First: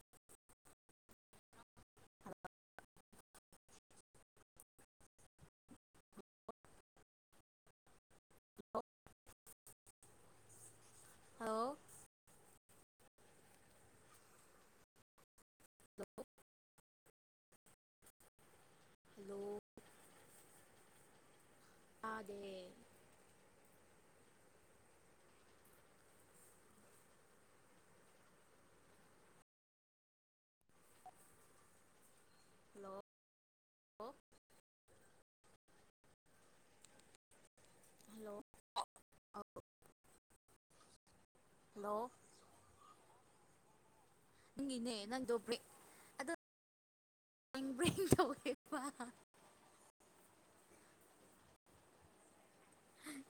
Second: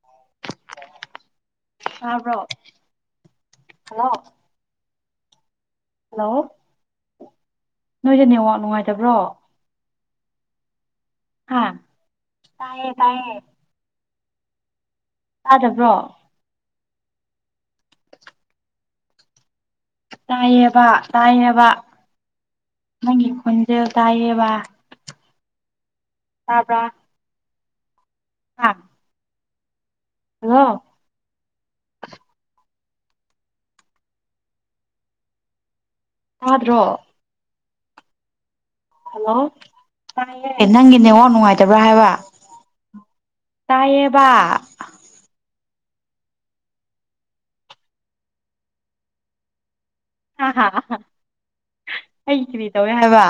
[unintelligible] ꯇꯥꯕ꯭ꯔꯣ hello hello ꯅꯣꯏꯁꯦ network ꯅꯨꯡꯉꯥꯏꯇꯕ꯭ꯔꯣ ꯍꯥ ꯍꯜꯂꯣ ꯇꯥꯏꯌꯦ ꯇꯥꯏꯌꯦ ꯇꯥꯗꯕ꯭ꯔꯣ ꯍꯂꯣ ꯇꯥꯏꯌꯦꯕ ꯇꯥꯏꯌꯦꯕ ꯇꯥꯗꯦ ꯅꯪꯒꯤ ꯈꯣꯟꯖꯦꯜ ꯇꯥꯏꯌꯦꯕ ꯇꯥꯕ꯭ꯔ [unintelligible] ꯍꯜꯂꯣ ꯍꯜꯂꯣ ꯇꯥꯗ꯭ꯔꯣ ꯍꯜꯂꯣ ꯍꯜꯂꯣ ꯇꯥꯏꯑꯦ ꯅꯪꯒꯤ ꯅꯦꯠꯋꯥꯥꯛ ꯅꯨꯡꯉꯥꯏꯇꯕ꯭ꯔꯥ ꯍꯜꯂꯣ ꯍꯥꯏꯕ ꯇꯥꯏꯌꯦꯕ ꯅꯪꯒꯤꯅꯦ ꯅꯪꯗꯣ ꯕ꯭ꯔꯦꯛ ꯑꯗꯣ ꯕ꯭ꯔꯦꯡ [unintelligible] ꯍꯥ ꯍꯥꯥ ꯑꯩ ꯀꯔꯤ ꯇꯧꯋꯦ ꯍꯥꯏꯕ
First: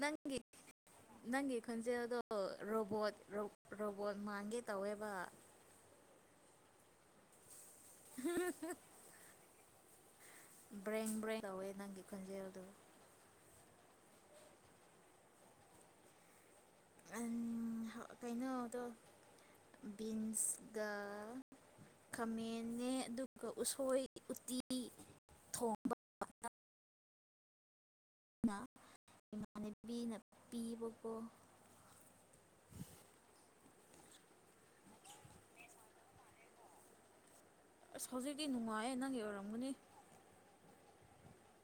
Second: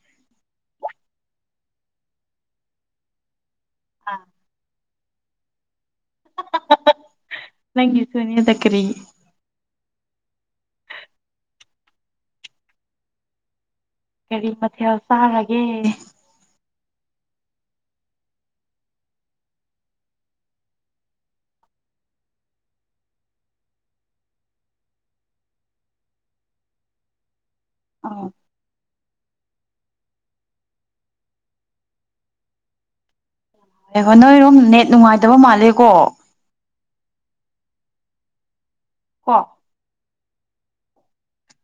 ꯅꯪꯒꯤ ꯅꯪꯒꯤ ꯈꯣꯟꯖꯦꯜꯗꯣ ꯔꯣꯕꯣꯠ ꯔꯣꯕꯣꯠ ꯑꯥ ꯃꯟꯒꯦ ꯇꯧꯋꯦꯕ ꯅꯪꯒꯤꯁꯨꯅꯦꯗ ꯀꯔꯤ [unintelligible] ꯕ꯭ꯔꯦꯡ ꯕ꯭ꯔꯦꯡ ꯇꯧꯋꯦ ꯅꯪꯒꯤ ꯈꯣꯟꯖꯦꯜꯗꯣ ꯀꯔꯤ ꯃꯊꯦꯜ ꯆꯥꯔꯒꯦ? ꯑꯦꯟ ꯍꯥ ꯀꯩꯅꯣꯗꯣ ꯕꯤꯟꯁꯒ ꯈꯥꯃꯦꯟꯅꯦ ꯑꯗꯨꯒ ꯎꯁꯣꯏ ꯎꯇꯤ ꯊꯣꯡꯕ ꯑꯧ ꯅꯥ ꯏꯃꯥꯟꯅꯕꯤꯅ ꯄꯤꯕꯀꯣ ꯉꯥꯏꯍꯣ ꯅꯣꯏꯔꯣꯝ ꯅꯦꯠ ꯅꯨꯡꯉꯥꯏꯇꯕ ꯃꯥꯜꯂꯦ ꯀꯣ? ꯑꯁ ꯍꯧꯖꯤꯛꯇꯤ ꯅꯨꯡꯉꯥꯏꯌꯦ ꯅꯪꯒꯤ ꯀꯣ ꯑꯣꯏꯔꯝꯒꯅꯤ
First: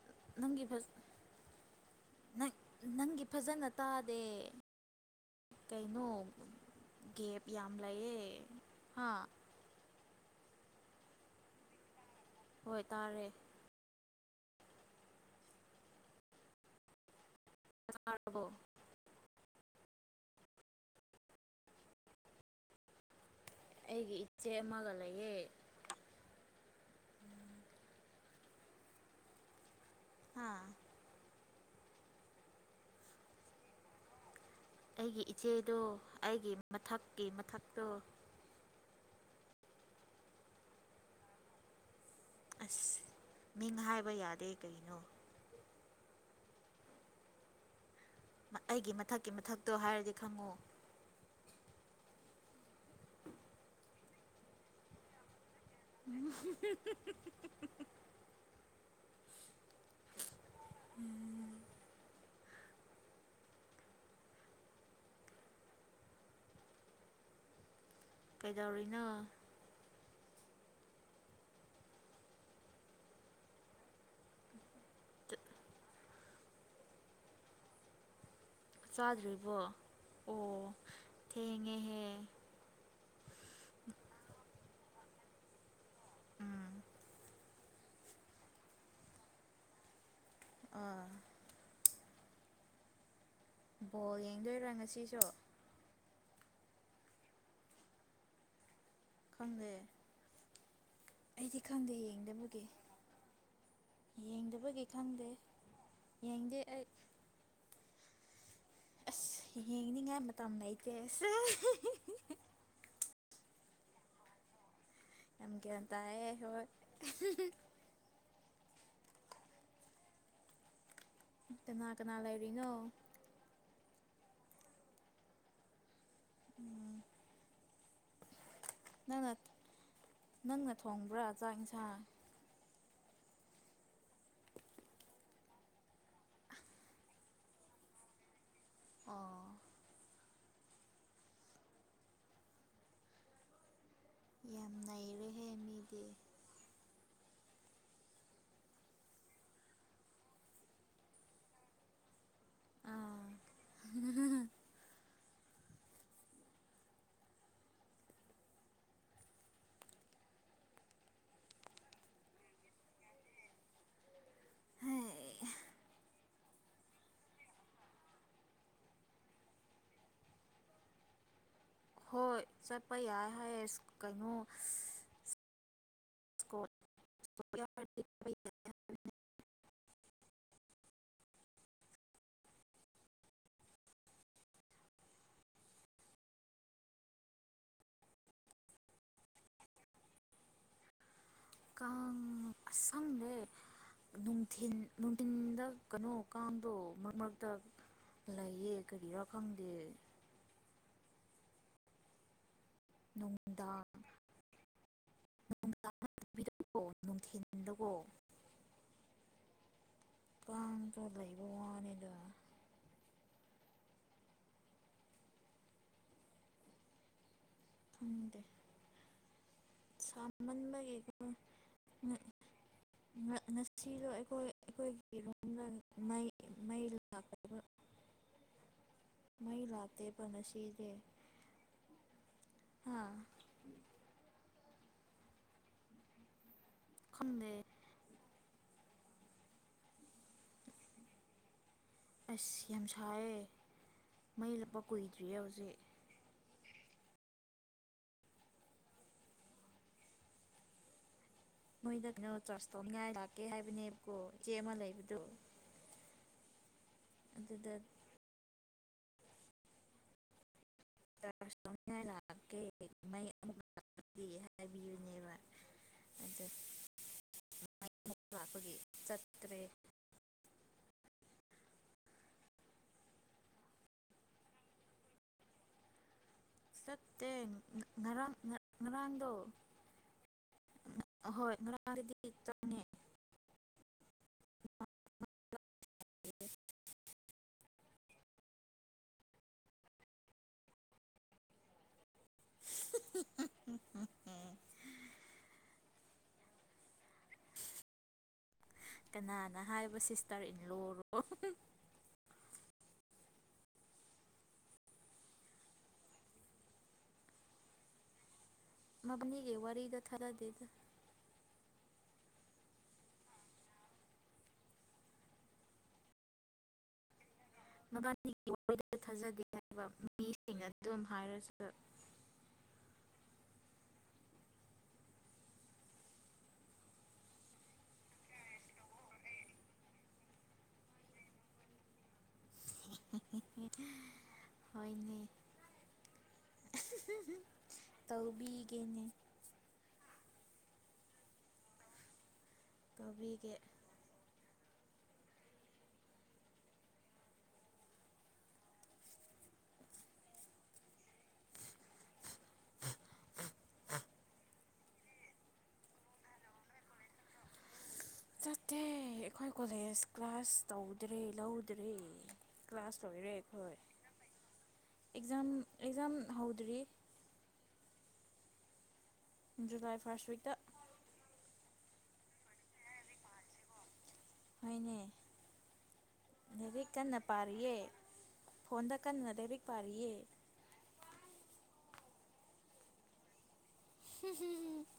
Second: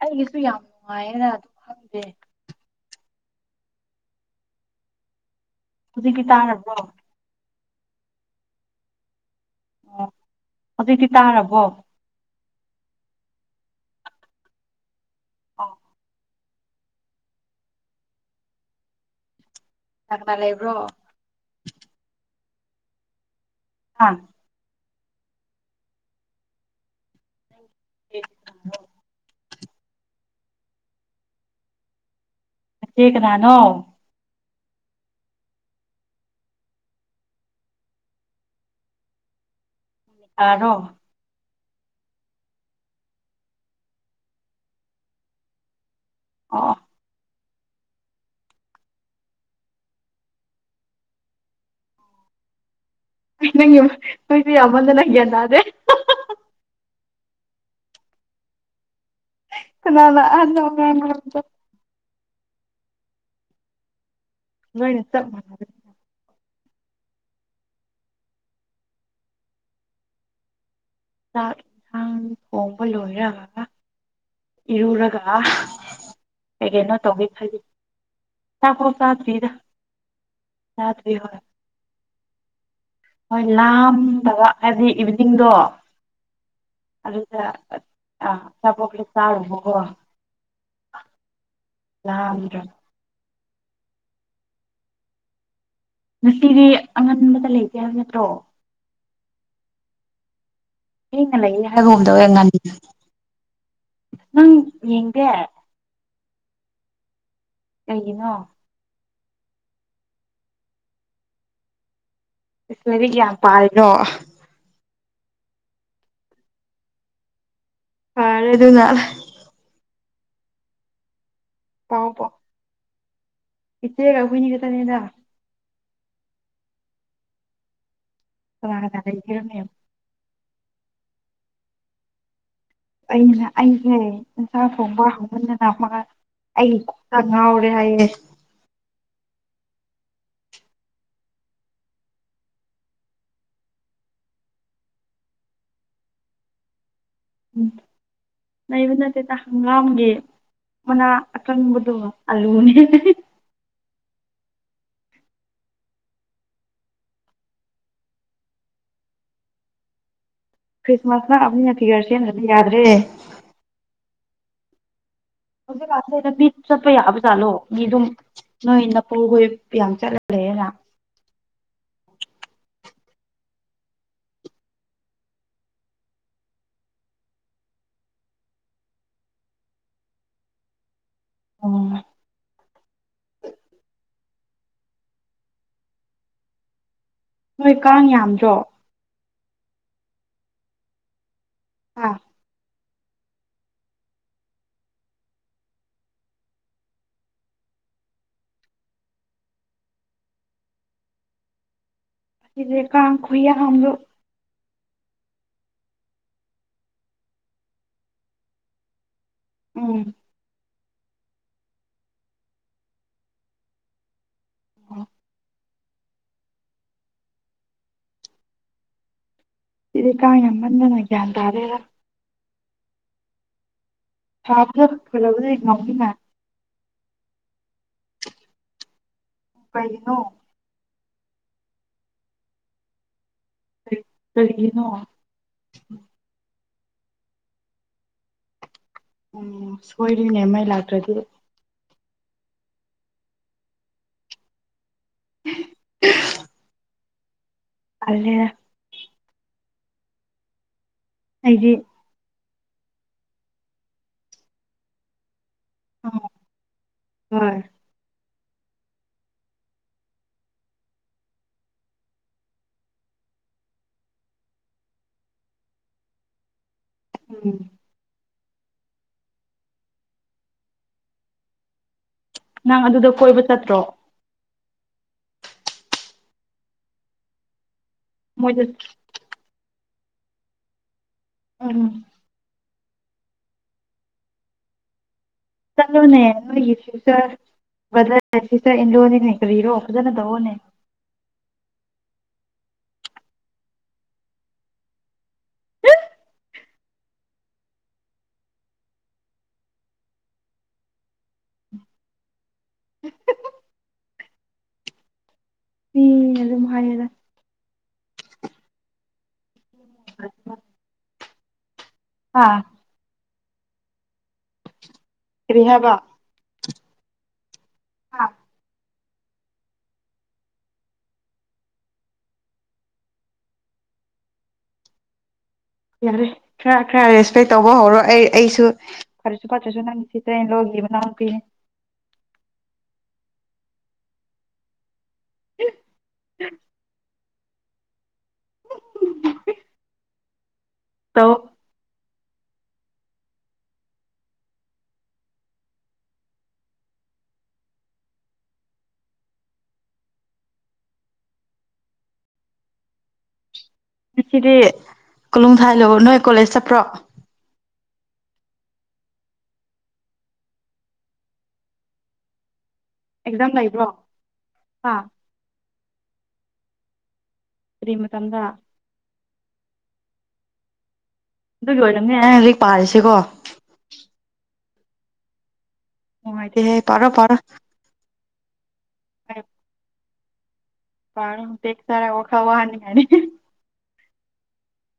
ꯑꯩꯒꯤꯁꯨ ꯌꯥꯝ ꯅꯪꯒꯤ ꯐꯖ ꯅꯨꯡꯉꯥꯏꯌꯦꯅ ꯑꯗꯨ ꯈꯪꯗꯦ ꯅꯪ ꯅꯪꯒꯤ ꯐꯖꯅ ꯇꯥꯗꯦ ꯀꯩꯅꯣ? ꯍꯧꯖꯤꯛꯇꯤ ꯇꯥꯔꯕ꯭ꯔꯣ ꯒꯦꯞ ꯌꯥꯝ ꯂꯩꯌꯦ ꯍꯥ ꯑꯣ ꯍꯧꯖꯤꯛꯇꯤ ꯇꯥꯔꯕꯣ? ꯍꯣꯏ ꯇꯥꯔꯦ꯫ ꯑꯣ ꯆꯥꯛꯔꯕꯣ? ꯀꯅꯥ ꯀꯅꯥ ꯂꯩꯕ꯭ꯔꯣ? ꯑꯥ ꯑꯩꯒꯤ ꯏꯆꯦ ꯑꯃꯒ ꯂꯩꯌꯦ꯫ [unintelligible] ꯍꯥꯥ ꯅꯆꯦ ꯀꯅꯥꯅꯣ? ꯑꯩꯒꯤ ꯏꯆꯦꯗꯣ ꯑꯩꯒꯤ ꯃꯊꯛꯀꯤ ꯃꯊꯛꯇꯣ꯫ ꯂꯩꯁꯔꯣ? ꯑꯁ ꯃꯤꯡ ꯍꯥꯏꯕ ꯌꯥꯗꯦ ꯀꯩꯅꯣ ꯑꯣ ꯑꯣ꯫ ꯃꯥ ꯑꯩꯒꯤ ꯃꯊꯛꯀꯤ ꯃꯊꯛꯇꯣ ꯍꯥꯏꯔꯗꯤ ꯈꯪꯉꯣ꯫ [unintelligible] ꯅꯪꯒꯤ ꯌꯨꯝ ꯅꯣꯢꯁꯦ ꯌꯥꯝꯃꯟꯗꯅ ꯒ꯭ꯌꯥꯟ ꯇꯥꯗꯦ꯫ [unintelligible] ꯀꯅꯥꯅ ꯑꯍꯟꯅꯣ ꯑꯉꯥꯡꯅꯣ ꯍꯥꯏꯕꯗꯣ ꯅꯣꯢꯅ ꯆꯞ ꯃꯟꯅꯔꯦ ꯀꯩꯗꯧꯔꯤꯅꯣ? ꯆꯥꯛ ꯑꯦꯟꯁꯥꯡ ꯊꯣꯡꯕ ꯂꯣꯏꯔꯒꯥ ꯏꯔꯨꯔꯒ [unintelligible] ꯀꯩ ꯀꯩꯅꯣ ꯇꯧꯒꯦ ꯈꯜꯂꯤ꯫ ꯆꯥꯛꯐꯥꯎ ꯆꯥꯗ꯭ꯔꯤꯗ ꯆꯥꯗ꯭ꯔꯤꯕꯣ? ꯑꯣ ꯆꯥꯗ꯭ꯔꯤ ꯍꯣꯏ ꯊꯦꯡꯉꯦꯍꯦ ꯍꯣꯏ ꯂꯥꯝꯗꯕ ꯍꯥꯏꯕꯗꯤ ꯏꯚꯤꯅꯤꯡꯗꯣ ꯎꯝ ꯑꯗꯨꯗ ꯑꯠ ꯑꯥ ꯑꯆꯥꯄꯣꯠ ꯈꯔꯥ ꯆꯥꯔꯨꯕꯀꯣ ꯑꯥ ꯂꯥꯝꯗ꯭ꯔꯝ ꯕꯣꯜ ꯌꯦꯡꯗꯣꯏꯔꯥ ꯉꯁꯤꯁꯨ? ꯉꯁꯤꯗꯤ ꯑꯉꯟꯕꯗ ꯂꯩꯇꯦ ꯍꯥꯏꯕ ꯅꯠꯇ꯭ꯔꯣ? ꯈꯪꯗꯦ ꯊꯦꯡꯅ ꯑꯩꯗꯤ ꯂꯩꯌꯦ ꯈꯪꯗꯦ ꯍꯥꯏꯕꯒꯨꯝ ꯇꯧꯋꯦ ꯉꯟ ꯌꯦꯡꯗꯕꯒꯤ꯫ ꯅꯪ ꯌꯦꯡꯗꯕꯒꯤ ꯌꯦꯡꯗꯦ ꯈꯪꯗꯦ ꯌꯦꯡꯗꯦ ꯑꯩ꯫ ꯀꯩꯒꯤꯅꯣ? ꯁꯤ ꯌꯦꯡꯅꯤꯡꯉꯥꯏ ꯃꯇꯝ ꯂꯩꯇꯦ ꯁꯦ [unintelligible] ꯏꯁ ꯂꯥꯢꯔꯤꯛ ꯌꯥꯝ ꯄꯥꯔꯤꯔꯣ? ꯌꯥꯝ ꯒ꯭ꯌꯥꯟ ꯇꯥꯏꯌꯦ ꯍꯣꯏ [unintelligible] ꯐꯥꯔꯦ ꯑꯗꯨꯅ꯫ [unintelligible] ꯀꯅꯥ ꯀꯅꯥ ꯂꯩꯔꯤꯅꯣ? ꯏꯠꯆꯦꯒ ꯑꯈꯣꯢꯅꯤ ꯈꯛꯇꯅꯦꯗ꯫ ꯎꯝ꯫ [unintelligible] ꯅꯪꯅ ꯊꯣꯡꯕ꯭ꯔꯥ ꯆꯥꯛ ꯏꯟꯁꯥꯡ꯫ ꯑꯩꯅ ꯑꯩꯁꯦ ꯏꯟꯁꯥꯡ ꯊꯣꯡꯕ ꯍꯥꯎꯃꯟꯗꯅ ꯃꯥ ꯑꯩ ꯀꯣꯛꯇ ꯉꯥꯎꯔꯦ ꯍꯥꯏꯌꯦ꯫ ꯑꯥ꯫ ꯌꯥꯝ ꯅꯩꯔꯦꯍꯦ ꯃꯤꯗꯤ꯫ ꯎꯝ꯫ ꯂꯩꯕ ꯅꯠꯇꯦꯗ ꯍꯪꯒꯥꯝꯒꯤ ꯃꯅꯥ ꯑꯀꯪꯕꯗꯨ ꯑꯂꯨꯅꯦ ꯍꯦ ꯍꯦ ꯍꯦ꯫ ꯑꯥ [unintelligible] ꯈ꯭ꯔꯤꯁꯃꯥꯁ ꯅꯛꯑꯕꯅꯤꯅ ꯐꯤꯒꯔ ꯁꯦꯝꯗ꯭ꯔꯗꯤ ꯌꯥꯗ꯭ꯔꯦ꯫ ꯍꯧꯖꯤꯛꯀꯥꯁꯤ ꯗ ꯃꯤ ꯆꯠꯄ ꯌꯥꯕ ꯖꯥꯠꯂꯣ ꯃꯤ ꯗꯨꯝ ꯅꯣꯏ ꯅꯄꯨ ꯍꯣꯏ ꯌꯥꯝ ꯆꯠꯂ ꯂꯩꯌꯦꯅ꯫ ꯍꯣꯏ ꯆꯠꯄ ꯌꯥꯏ ꯍꯥꯏꯌꯦ ꯑꯁ ꯀꯩꯅꯣ ꯏꯁ [unintelligible] ꯑꯣ꯫ ꯅꯣꯏ ꯀꯥꯡ ꯌꯥꯝꯗ꯭ꯔꯣ꯫ ꯑꯥ꯫ ꯎꯝ ꯑꯁ ꯈꯪꯗꯦ꯫ ꯅꯨꯡꯊꯤꯟ ꯅꯨꯡꯊꯤꯟꯗ ꯀꯩꯅꯣ ꯀꯥꯡꯗꯣ ꯃꯔꯛ ꯃꯔꯛꯇ ꯂꯩꯌꯦ ꯀꯔꯤꯔꯥ ꯈꯪꯗꯦ꯫ ꯖꯦ ꯀꯥꯡ ꯈꯨꯌꯥꯝ ꯅꯨꯡꯗꯥꯡ ꯗꯨ꯫ [unintelligible] ꯅꯨꯡꯊꯤꯟꯗꯀꯣ ꯎꯝ꯫ ꯀꯥꯡ ꯗꯣ ꯂꯩꯕ ꯋꯥꯅꯦꯗ꯫ ꯈꯪꯗꯦ ꯁꯤꯗꯤ ꯀꯥꯡ ꯁꯥꯃꯟꯕꯒꯤ ꯌꯥꯝꯃꯟꯗꯅ ꯒ꯭ꯌꯥꯟ ꯇꯥꯗꯦꯗ [unintelligible] ꯉ ꯉꯁꯤꯗꯣ ꯑꯩꯈꯣꯏ ꯁꯥꯕꯗ ꯑꯩꯈꯣꯏꯒꯤ ꯐꯖꯕꯗꯤ ꯔꯨꯝꯗ ꯉꯝꯃꯤꯅ ꯅ ꯩ ꯃꯩ ꯂꯥꯛꯇꯕ ꯃꯩ ꯂꯥꯛꯇꯦ ꯀꯩꯒꯤꯅꯣ ꯕ ꯅꯁꯤꯗꯦ ꯍꯥꯥ ꯑꯦ ꯀꯩꯒꯤꯅꯣ ꯈꯪꯗꯦ ꯎꯝ ꯁꯣꯏꯔꯦꯅꯦ ꯃꯩ ꯂꯥꯛꯇ꯭ꯔꯗꯤ ꯑꯁ ꯌꯥꯝ ꯁꯥꯏꯌꯦ ꯃꯩ ꯂꯥꯞꯄ ꯀꯨꯏꯗ꯭ꯔꯤꯌꯦ ꯍꯧꯖꯤꯛ [unintelligible] ꯑꯜꯂꯦꯗ ꯑꯩꯒꯤ ꯃꯣꯏꯗ ꯀꯩꯅꯣ ꯆꯔꯁ ꯇꯧꯅꯤꯉꯥꯏ ꯂꯥꯛꯀꯦ ꯍꯥꯏꯕꯅꯦꯕꯀꯣ ꯏꯆꯦ ꯑꯃ ꯂꯩꯕꯗꯣ ꯎꯝ ꯍꯣꯏ ꯑꯗꯨꯗꯠ ꯆꯔꯁ ꯇꯩꯅꯤꯉꯥꯏ ꯂꯥꯛꯀꯦ ꯃꯩ ꯑꯃꯨꯛ ꯂꯥꯛꯇꯦ ꯍꯥꯏꯕꯤꯕꯅꯦꯕ [unintelligible] ꯑꯗꯠ ꯎꯝ ꯃꯨꯛ ꯂꯥꯛꯄꯒꯤ ꯆꯠꯇ꯭ꯔꯦ ꯅꯪ ꯑꯗꯨꯗ ꯀꯣꯏꯕ ꯆꯠꯇ꯭ꯔꯣ ꯆꯠꯇꯦ ꯉꯔꯥꯡ ꯃꯣꯏꯗ ꯉꯔꯥꯡꯗꯣ ꯑꯍꯣꯏ ꯎꯝ ꯉꯔꯥꯡꯗꯨꯗꯤ ꯆꯠꯄꯅꯦ [unintelligible] ꯆꯠꯂꯣꯅꯦ ꯅꯣꯏꯒꯤ ꯐꯌꯨꯆꯔ ꯕꯗꯔ ꯁꯤꯁꯇꯔ ꯏꯟꯂꯣꯅꯤꯅꯦ ꯀꯔꯤꯔꯣ ꯐꯖꯅ ꯇꯧꯑꯣꯅꯦ [unintelligible] ꯀꯅꯥꯅ ꯍꯥꯏꯕ ꯁꯤꯁꯇꯔ ꯏꯟ ꯂꯣꯔꯣ ꯃꯤꯅ ꯗꯨꯝ ꯍꯥꯏꯌꯦꯗ ꯃꯕꯟꯅꯤꯒꯤ ꯋꯥꯔꯤꯗꯣ ꯊꯖꯥꯗꯦꯗ ꯍꯥ ꯀꯔꯤ ꯍꯥꯏꯕ ꯃꯕꯥꯟꯅꯤꯒꯤ ꯋꯥꯔꯤꯗꯣ ꯊꯥꯖꯗꯦ ꯍꯥꯏꯕ ꯃꯤꯁꯤꯡꯅ ꯑꯗꯨꯝ ꯍꯥꯏꯔꯁꯨ ꯌꯥꯔꯦ ꯈꯔ ꯈꯔ ꯔꯦꯁꯄꯦꯛ ꯇꯧꯕ ꯍꯧꯔꯣ ꯑꯩ ꯑꯩꯁꯨ ꯐꯔꯁꯨ ꯐꯠꯇꯔꯁꯨ ꯅꯪꯗꯤ [unintelligible] ꯂꯣꯝꯒꯤ ꯃꯅꯥꯎꯅꯨꯄꯤꯅꯤ ꯍꯣꯏꯅꯦ ꯇꯧꯕꯤꯒꯦꯅꯦ ꯇꯧ ꯇꯧꯕꯤꯒꯦ [inaudible] ꯉꯁꯤꯗꯤ ꯀꯣꯂꯨꯡꯊꯥꯏꯂꯨ ꯅꯣꯏ ꯀꯣꯂꯦꯖ ꯆꯠꯄ꯭ꯔꯣ ꯆꯠꯇꯦ ꯑꯩꯈꯣꯏ ꯀꯣꯂꯦꯖ ꯀ꯭ꯂꯥꯁ ꯇꯧꯗ꯭ꯔꯦ ꯂꯧꯗ꯭ꯔꯦ ꯀ꯭ꯂꯥꯁ ꯂꯣꯏꯔꯦ ꯑꯦꯛꯖꯥꯝ ꯈꯣꯏ ꯂꯩꯕ꯭ꯔꯣ ꯍꯥ ꯑꯦꯛꯖꯥꯝ ꯑꯦꯛꯖꯥꯝ ꯍꯧꯗ꯭ꯔꯤ ꯀꯔꯤ ꯃꯇꯝꯗ ꯖꯨꯂꯥꯏ ꯐꯥꯔꯁ ꯋꯤꯛꯇ ꯑꯗꯨꯒꯤ ꯑꯣꯏꯔꯝꯅꯦ [unintelligible] ꯄꯥꯔꯤꯁꯤꯀꯣ ꯍꯣꯏꯅꯦ ꯅꯨꯡꯉꯥꯏꯇꯦꯍꯦ ꯂꯥꯏꯔꯤꯛ ꯄꯥꯔꯣ ꯀꯟꯅ ꯄꯥꯔꯣ ꯄꯥꯔꯤꯌꯦ ꯐꯣꯟꯗ ꯀꯟꯅ ꯂꯥꯏꯔꯤꯛ ꯄꯥꯔꯤꯌꯦ ꯄꯥꯔꯣ ꯕꯦꯛ ꯆꯔꯥ ꯋꯥꯈꯜ ꯋꯥꯅꯤ ꯍꯥꯏꯔꯗꯤ [unintelligible]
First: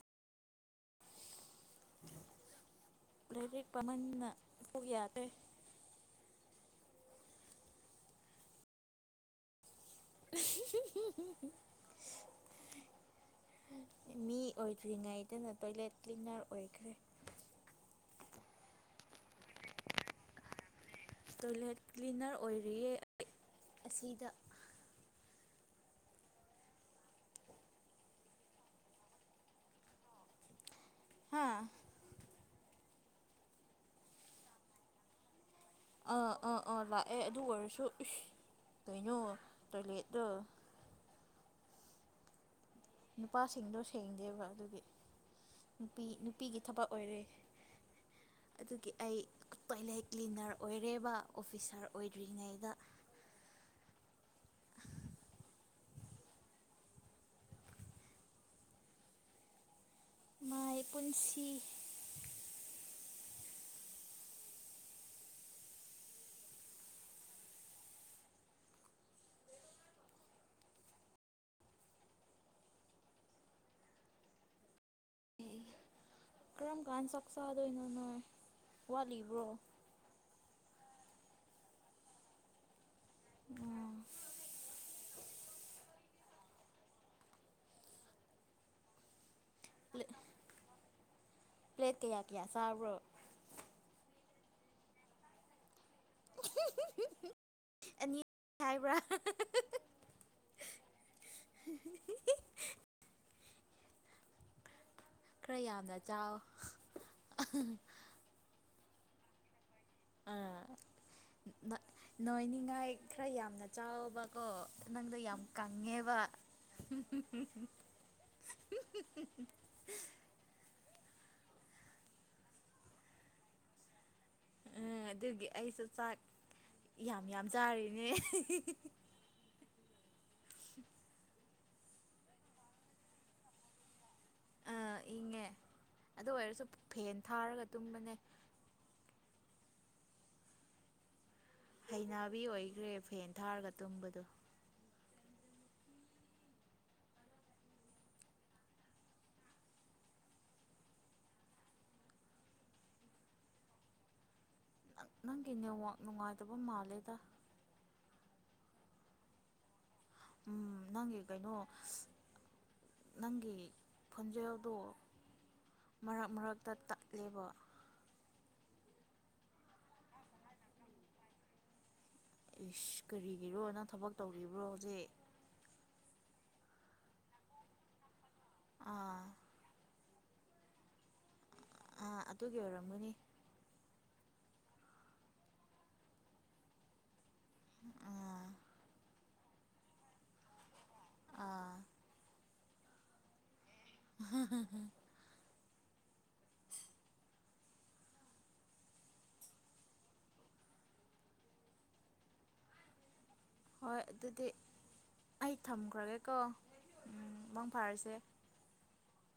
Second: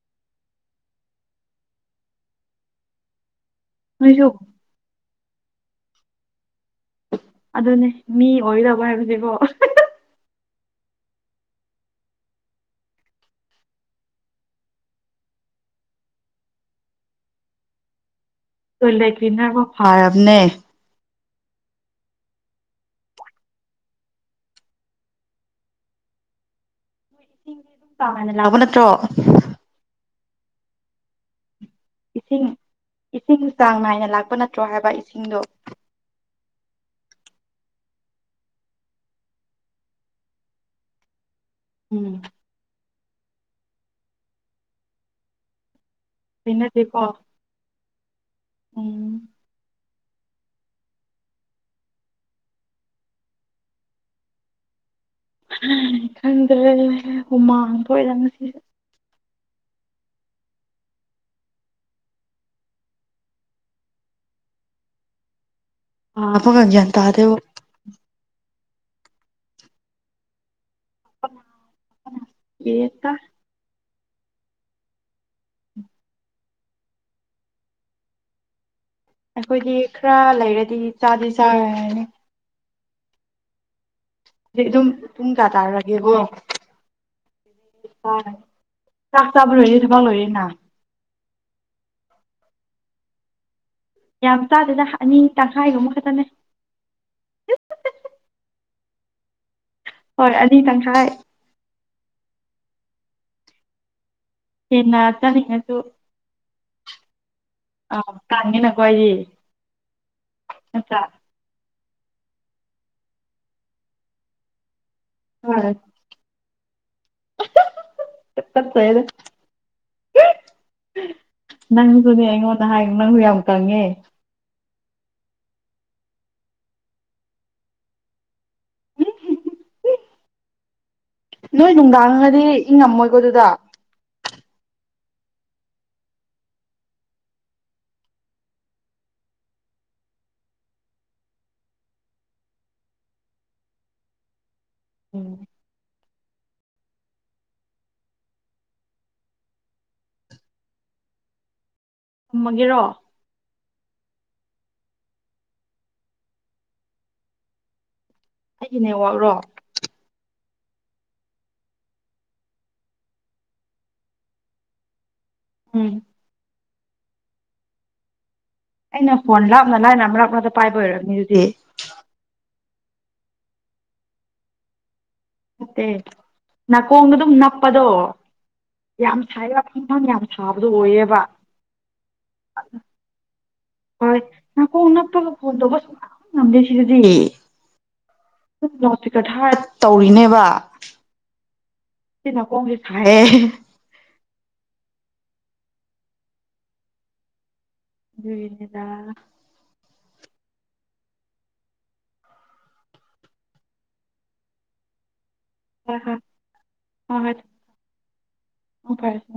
ꯂꯥꯏꯔꯤꯛ ꯅꯣꯏꯁꯨ ꯄꯥꯃꯟꯅ ꯀꯣꯛ ꯌꯥꯗꯔꯦ ꯑꯗꯨꯅꯦ ꯃꯤ ꯑꯣꯏꯗꯧꯕ ꯍꯥꯏꯕꯁꯦꯀꯣ [unintelligible] ꯃꯤ ꯑꯣꯏꯗ꯭ꯔꯤꯉꯩꯗꯅ ꯇꯣꯏꯂꯦꯠ ꯀ꯭ꯂꯤꯟꯅꯔ ꯑꯣꯏꯈ꯭ꯔꯦ ꯇꯣꯏꯂꯦꯠ ꯀ꯭ꯂꯤꯅꯐꯥꯎ ꯐꯔꯕꯅꯦ ꯇꯣꯏꯂꯦꯠ ꯀ꯭ꯂꯤꯅꯔ ꯑꯣꯏꯔꯤꯌꯦ ꯑꯩ ꯑꯁꯤꯗ ꯏꯁꯤꯡꯗꯤ ꯑꯗꯨꯝ ꯆꯥꯡ ꯅꯥꯏꯅ ꯂꯥꯛꯄ ꯅꯠꯇ꯭ꯔꯣ ꯍꯥꯥ ꯏꯁꯤꯡ ꯏꯁꯤꯡ ꯆꯥꯡ ꯅꯥꯏꯅ ꯂꯥꯛꯄ ꯅꯠꯇ꯭ꯔꯣ ꯍꯥꯏꯕ ꯏꯁꯤꯡꯗꯣ ꯑꯥ ꯑꯥ ꯑꯥ ꯂꯥꯛꯑꯦ ꯑꯗꯨ ꯑꯣꯏꯔꯁꯨ ꯏꯁ ꯀꯩꯅꯣ ꯇꯣꯏꯂꯦꯠꯇ ꯎꯝ꯫ ꯅꯨꯄꯥꯁꯤꯡꯗꯣ ꯁꯦꯡꯗꯦꯕ ꯑꯗꯨꯒꯤ ꯅꯨꯄꯤ ꯅꯨꯄꯤꯒꯤ ꯊꯕꯛ ꯍꯩꯅꯗꯦꯀꯣ ꯑꯣꯏꯔꯦ ꯑꯗꯨꯒꯤ ꯎꯝ ꯑꯩ ꯇꯣꯏꯂꯦꯠ ꯀ꯭ꯂꯤꯟꯅꯔ ꯑꯣꯏꯔꯦꯕ ꯑꯣꯐꯤꯁꯥꯔ ꯑꯣꯏꯗ꯭ꯔꯤꯉꯩꯗ ꯈꯪꯗꯔꯦ ꯍꯨꯃꯥꯡ ꯊꯥꯛꯑꯦꯗ ꯉꯁꯤ ꯃꯥꯏ ꯄꯨꯟꯁꯤ ꯑꯥ [unintelligible] ꯒ꯭ꯌꯥꯟ ꯇꯥꯗꯦꯕꯨ [unintelligible] ꯒꯦꯇ ꯀꯔꯝ ꯀꯥꯟ ꯆꯥꯛ ꯆꯥꯗꯨꯏꯅꫭ ꯅꯣꯏ ꯋꯥꯠꯂꯤꯕ꯭ꯔꯣ ꯑꯩꯈꯣꯏꯗꯤ ꯈꯔ ꯂꯩꯔꯗꯤ ꯆꯥꯗꯤ ꯆꯥꯔꯅꯤ ꯎꯝ ꯑꫭ ꯍꯧꯖꯤꯛ ꯑꯗꯨꯝ ꯄꯨꯡ ꯀꯌꯥ ꯇꯥꯔꯒꯦꯀꯣ ꯅꯤꯄꯥꯟ ꯆꯥꯛ ꯆꯥꯕ ꯂꯣꯏꯔꯗꯤ ꯊꯕꯛ ꯂꯣꯏꯔꯦꯅꯥ ꯄ꯭ꯂꯦꯠ ꯀꯌꯥ ꯀꯌꯥ ꯆꯥꯕ꯭ꯔꯣ ꯌꯥꯝ ꯆꯥꯗꯦꯅ ꯑꯅꯤ ꯇꯪꯈꯥꯏꯒꯨꯝꯕ ꯈꯛꯇꯅꯦ ꯑꯅꯤ ꯍꯥꯏꯕ꯭ꯔꯥ ꯍꯣꯏ ꯑꯅꯤ ꯇꯪꯈꯥꯏ [unintelligible] ꯍꯦꯟꯅ ꯈꯔ ꯆꯥꯅꯤꯡꯉꯁꯨ ꯌꯥꯝꯅ ꯆꯥꯎ ꯑ‌ꯧ ꯀꯥꯟꯒꯦ ꯅꯀꯣꯏꯗꯤ ꯑꯥ ꯅꯥ ꯅꯣꯏꯅꯤꯉꯥꯏ ꯈꯔ ꯌꯥꯝꯅ ꯆꯥꯎꯋ‌ꯣꯕꯀꯣ ꯅꯪꯗ‌ꯣ ꯌꯥꯝ ꯍꯣꯏ ꯀꯪꯉꯦꯕ ꯅꯪꯖꯨꯅꯦ ꯑꯩꯉꯣꯟꯗ ꯍꯥꯏ ꯅꯪꯖꯨ ꯌꯥꯝ ꯀꯪꯉꯦ ꯎꯝ ꯑꯗꯨꯒꯤ ꯑꯩꯁꯨ ꯆꯥꯛ ꯌꯥꯝ ꯌꯥꯝ ꯆꯥꯔꯤꯅꯦ ꯅꯣꯏ ꯅꯨꯡꯗꯥꯡꯒꯗꯤ ꯏꯪꯉꯝꯃꯣꯏꯀꯣ ꯑꯗꯨꯗꯥ ꯑꯥ ꯏꯪꯉꯦ ꯑꯗꯨ ꯑꯣꯏꯔꯁꯨ ꯐꯦꯟ ꯊꯥꯔꯒ ꯇꯨꯝꯕꯅꯦ ꯍꯩꯅꯕꯤ ꯑꯣꯏꯒ꯭ꯔꯦ ꯐꯦꯟ ꯊꯥꯔꯒ ꯇꯨꯝꯕꯗꯣ ꯎꯝ ꯊꯝꯃꯒꯦꯔꯣ ꯅꯪ ꯅꯪꯒꯤ ꯅꯦꯠꯋꯥꯛ ꯅꯨꯡꯉꯥꯏꯇꯕ ꯃꯥꯜꯂꯦꯗꯥ ꯑꯩꯒꯤ ꯅꯦ ꯋꯥꯛ ꯔꯣ ꯎꯝ ꯅꯪꯒꯤ ꯀꯩꯅꯣ ꯅꯪꯒꯤ ꯐꯣꯟꯖꯦꯜꯗꯣ ꯎꯝ ꯃꯔꯛ ꯃꯔꯛꯇ ꯇꯠꯂꯦꯕ ꯑꯩꯅ ꯐꯣꯟ ꯂꯥꯞꯅ ꯂꯥꯏꯅ ꯃꯔꯛ ꯃꯔꯛ ꯇ ꯄꯥꯏꯕ ꯑꯣꯏꯔꯝꯅꯤ ꯑꯗꯨꯗꯤ ꯏꯁ ꯀꯔꯤꯒꯤꯔꯣ ꯅꯪ ꯊꯕꯛ ꯇꯧꯔꯤꯕ꯭ꯔꯣ ꯍꯧꯖꯤꯛ ꯅꯠꯇꯦ ꯅꯥꯀꯣꯡꯗ ꯑꯗꯨꯝ ꯅꯞꯄꯗꯣ ꯌꯥꯝ ꯑꯥ ꯁꯥꯏꯕ ꯏꯪꯊꯝ ꯌꯥꯝ ꯁꯥꯕꯗꯣ ꯑꯣꯏꯌꯦꯕ ꯑ ꯑꯗꯨꯒꯤ ꯑꯣꯏꯔꯝꯃꯅꯤ ꯍꯣꯏ ꯅꯥꯀꯣꯡ ꯅꯞꯄꯒ ꯐꯣꯟ ꯇꯧꯕ ꯁꯨꯉꯝ ꯉꯝꯗꯦ ꯁꯤꯗꯗꯤ ꯑꯥ [unintelligible] ꯂꯥꯎꯗ ꯏꯁ꯭ꯄꯤꯀꯔ ꯊꯥꯔ ꯇꯧꯔꯤꯅꯦꯕ ꯑꯥ ꯁꯤꯅ ꯀꯣꯡꯖꯦ ꯁꯥꯏꯌꯦ [unintelligible] ꯑꯗꯨꯒꯤ ꯅꯤꯗꯥ ꯍꯣꯏ ꯑꯗꯨꯗꯤ ꯑꯩ ꯍꯣꯏ ꯍꯣꯏ ꯊꯝꯈ꯭ꯔꯒꯦꯀꯣ ꯍꯣꯏ ꯍꯣꯏ ꯎꯝ ꯐꯔꯁꯦ ꯃꯪ ꯐꯔꯥꯁꯦ ꯃꯪ ꯐꯔꯥꯁꯦ